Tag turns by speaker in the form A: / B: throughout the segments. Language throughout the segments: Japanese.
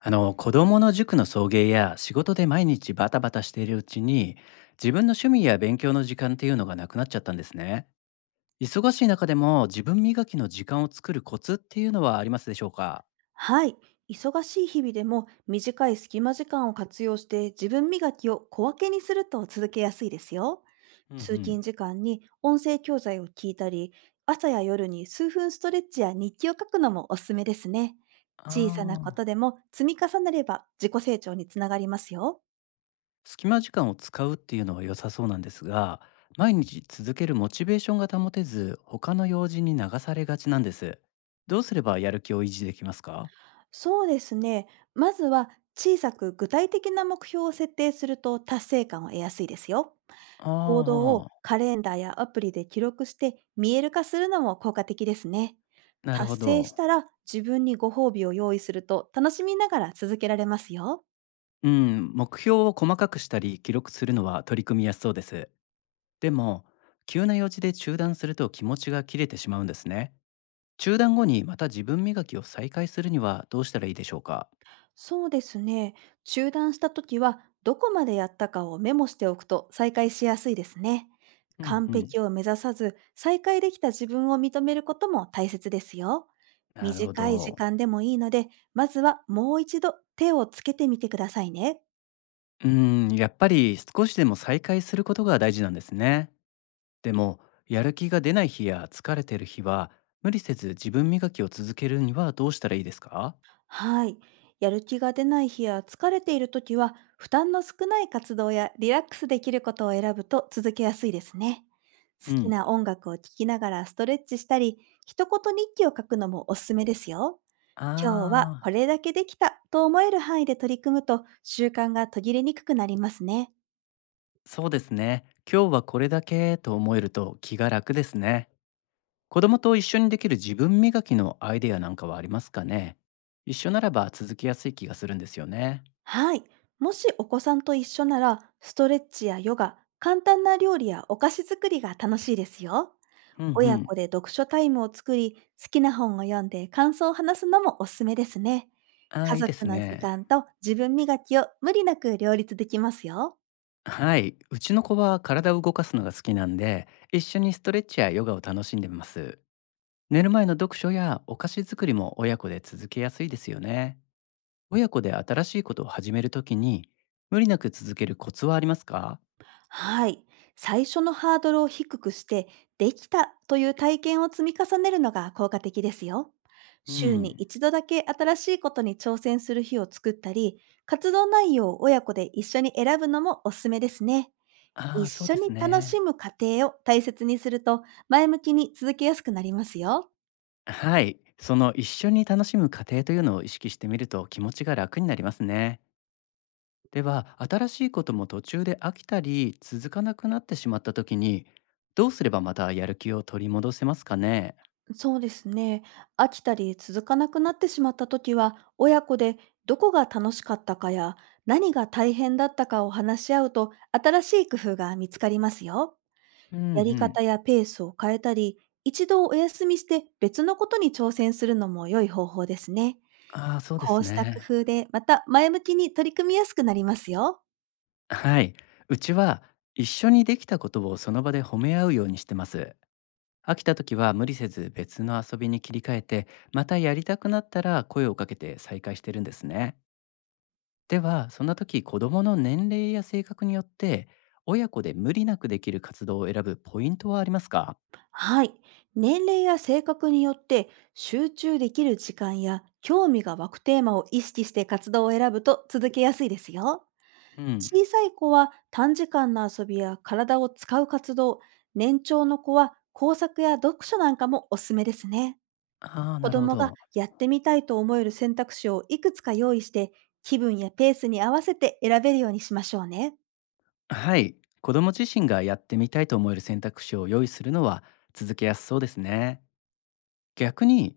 A: 子供の塾の送迎や仕事で毎日バタバタしているうちに、自分の趣味や勉強の時間っていうのがなくなっちゃったんですね。忙しい中でも自分磨きの時間を作るコツっていうのはありますでしょうか？
B: はい。忙しい日々でも短い隙間時間を活用して自分磨きを小分けにすると続けやすいですよ。
A: うんう
B: 通
A: ん。
B: 勤時間に音声教材を聞いたり、朝や夜に数分ストレッチや日記を書くのもおすすめですね。
A: あ
B: 小さなこと
A: あ。
B: でも積み重ねれば自己成長につながりますよ。
A: 隙間時間を使うっていうのは良さそうなんですが、毎日続けるモチベーションが保てず、他の用事に流されがちなんです。どうすればやる気を維持できますか？
B: そうですね。まずは小さく具体的な目標を設定すると達成感を得やすいですよ。
A: あ
B: 行動を
A: あ、
B: カレンダーやアプリで記録して見える化するのも効果的ですね。
A: なる
B: 達
A: ほ
B: 成し
A: ど。
B: たら自分にご褒美を用意すると楽しみながら続けられますよ。
A: うん、目標を細かくしたり記録するのは取り組みやすそうです。でも、急な用事で中断すると気持ちが切れてしまうんですね。中断後にまた自分磨きを再開するにはどうしたらいいでしょうか？
B: そうですね。中断した時はどこまでやったかをメモしておくと再開しやすいですね。
A: うん
B: 完
A: うん。
B: 璧を目指さず再開できた自分を認めることも大切ですよ。
A: なるほ
B: 短い時
A: ど。
B: 間でもいいので、まずはもう一度手をつけてみてくださいね。
A: うん、やっぱり少しでも再開することが大事なんですね。でも、やる気が出ない日や疲れてる日は、無理せず自分磨きを続けるにはどうしたらいいですか？
B: はい。やる気が出ない日や疲れている時は、負担の少ない活動やリラックスできることを選ぶと続けやすいですね。
A: う
B: 好き
A: ん。
B: な音楽を聴きながらストレッチしたり、一言日記を書くのもおすすめですよ。今日は
A: あ
B: こ
A: あ。
B: れだけできたと思える範囲で取り組むと習慣が途切れにくくなりますね。
A: そうですね。今日はこれだけと思えると気が楽ですね。子供と一緒にできる自分磨きのアイデアなんかはありますかね？一緒ならば続きやすい気がするんですよね。
B: はい。もしお子さんと一緒なら、ストレッチやヨガ、簡単な料理やお菓子作りが楽しいですよ。
A: うんう
B: 親
A: ん。
B: 子で読書タイムを作り、好きな本を読んで感想を話すのもおすすめですね。
A: あ
B: 家
A: あ、いいで
B: 族
A: す
B: の時
A: ね。
B: 間と自分磨きを無理なく両立できますよ。
A: はい。うちの子は体を動かすのが好きなんで、一緒にストレッチやヨガを楽しんでます。寝る前の読書やお菓子作りも親子で続けやすいですよね。親子で新しいことを始めるときに、無理なく続けるコツはありますか？
B: はい。最初のハードルを低くして、できたという体験を積み重ねるのが効果的ですよ。
A: う
B: 週に
A: ん。
B: 一度だけ新しいことに挑戦する日を作ったり、活動内容を親子で一緒に選ぶのもおすすめですね。
A: あ
B: 一
A: あ、そうで
B: 緒に
A: す
B: 楽し
A: ね。
B: む過程を大切にすると、前向きに続けやすくなりますよ。
A: はい。その一緒に楽しむ過程というのを意識してみると気持ちが楽になりますね。では、新しいことも途中で飽きたり続かなくなってしまった時に、どうすればまたやる気を取り戻せますかね？
B: そうですね。飽きたり続かなくなってしまった時は、親子で、どこが楽しかったかや何が大変だったかを話し合うと、新しい工夫が見つかりますよ。
A: うんう
B: やり
A: ん。
B: 方やペースを変えたり、一度お休みして別のことに挑戦するのも良い方法ですね。
A: ああ、そうで
B: こ
A: す
B: うした
A: ね。
B: 工夫で、また前向きに取り組みやすくなりますよ。
A: はい。うちは一緒にできたことをその場で褒め合うようにしてます。飽きた時は無理せず別の遊びに切り替えて、またやりたくなったら声をかけて再開してるんですね。では、そんな時、子供の年齢や性格によって、親子で無理なくできる活動を選ぶポイントはありますか？
B: はい。年齢や性格によって、集中できる時間や興味が湧くテーマを意識して活動を選ぶと続けやすいですよ。
A: うん。
B: 小さい子は短時間の遊びや体を使う活動、年長の子は工作や読書なんかもおすすめですね。
A: ああ、な
B: 子
A: るほ
B: 供が
A: ど。
B: やってみたいと思える選択肢をいくつか用意して、気分やペースに合わせて選べるようにしましょうね。
A: はい。子供自身がやってみたいと思える選択肢を用意するのは続けやすそうですね。逆に、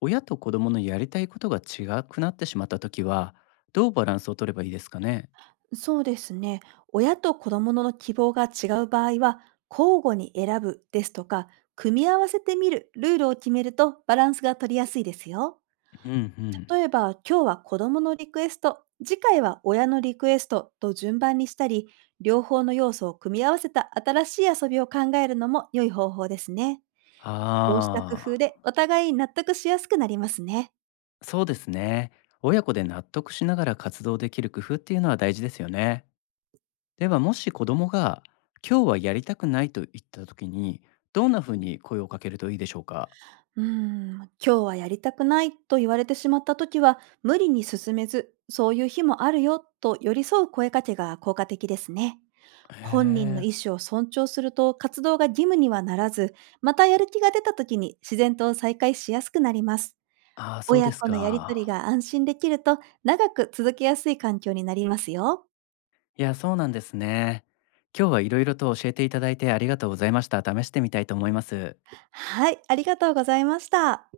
A: 親と子供のやりたいことが違くなってしまった時は、どうバランスを取ればいいですかね？
B: そうですね。親と子供の希望が違う場合は、交互に選ぶですとか、組み合わせてみるルールを決めるとバランスが取りやすいですよ。
A: うんうん。
B: 例えば、今日は子供のリクエスト、次回は親のリクエストと順番にしたり、両方の要素を組み合わせた新しい遊びを考えるのも良い方法ですね。こうした工
A: あ
B: 夫
A: あ、
B: で、お互い納得しやすくなりますね。
A: そうですね。親子で納得しながら活動できる工夫っていうのは大事ですよね。では、もし子供が今日はやりたくないと言った時に、どんな風に声をかけるといいでしょうか？
B: 今日はやりたくないと言われてしまった時は、無理に進めず、そういう日もあるよと寄り添う声かけが効果的ですね。
A: へ
B: 本人の
A: え。
B: 意思を尊重すると活動が義務にはならず、またやる気が出た時に自然と再開しやすくなります。
A: ああ、そう
B: 親
A: です
B: 子のやりと
A: か。
B: りが安心できると長く続けやすい環境になりますよ。
A: いや、そうなんですね。今日は色々と教えていただいてありがとうございました。試してみたいと思います。
B: はい、ありがとうございました。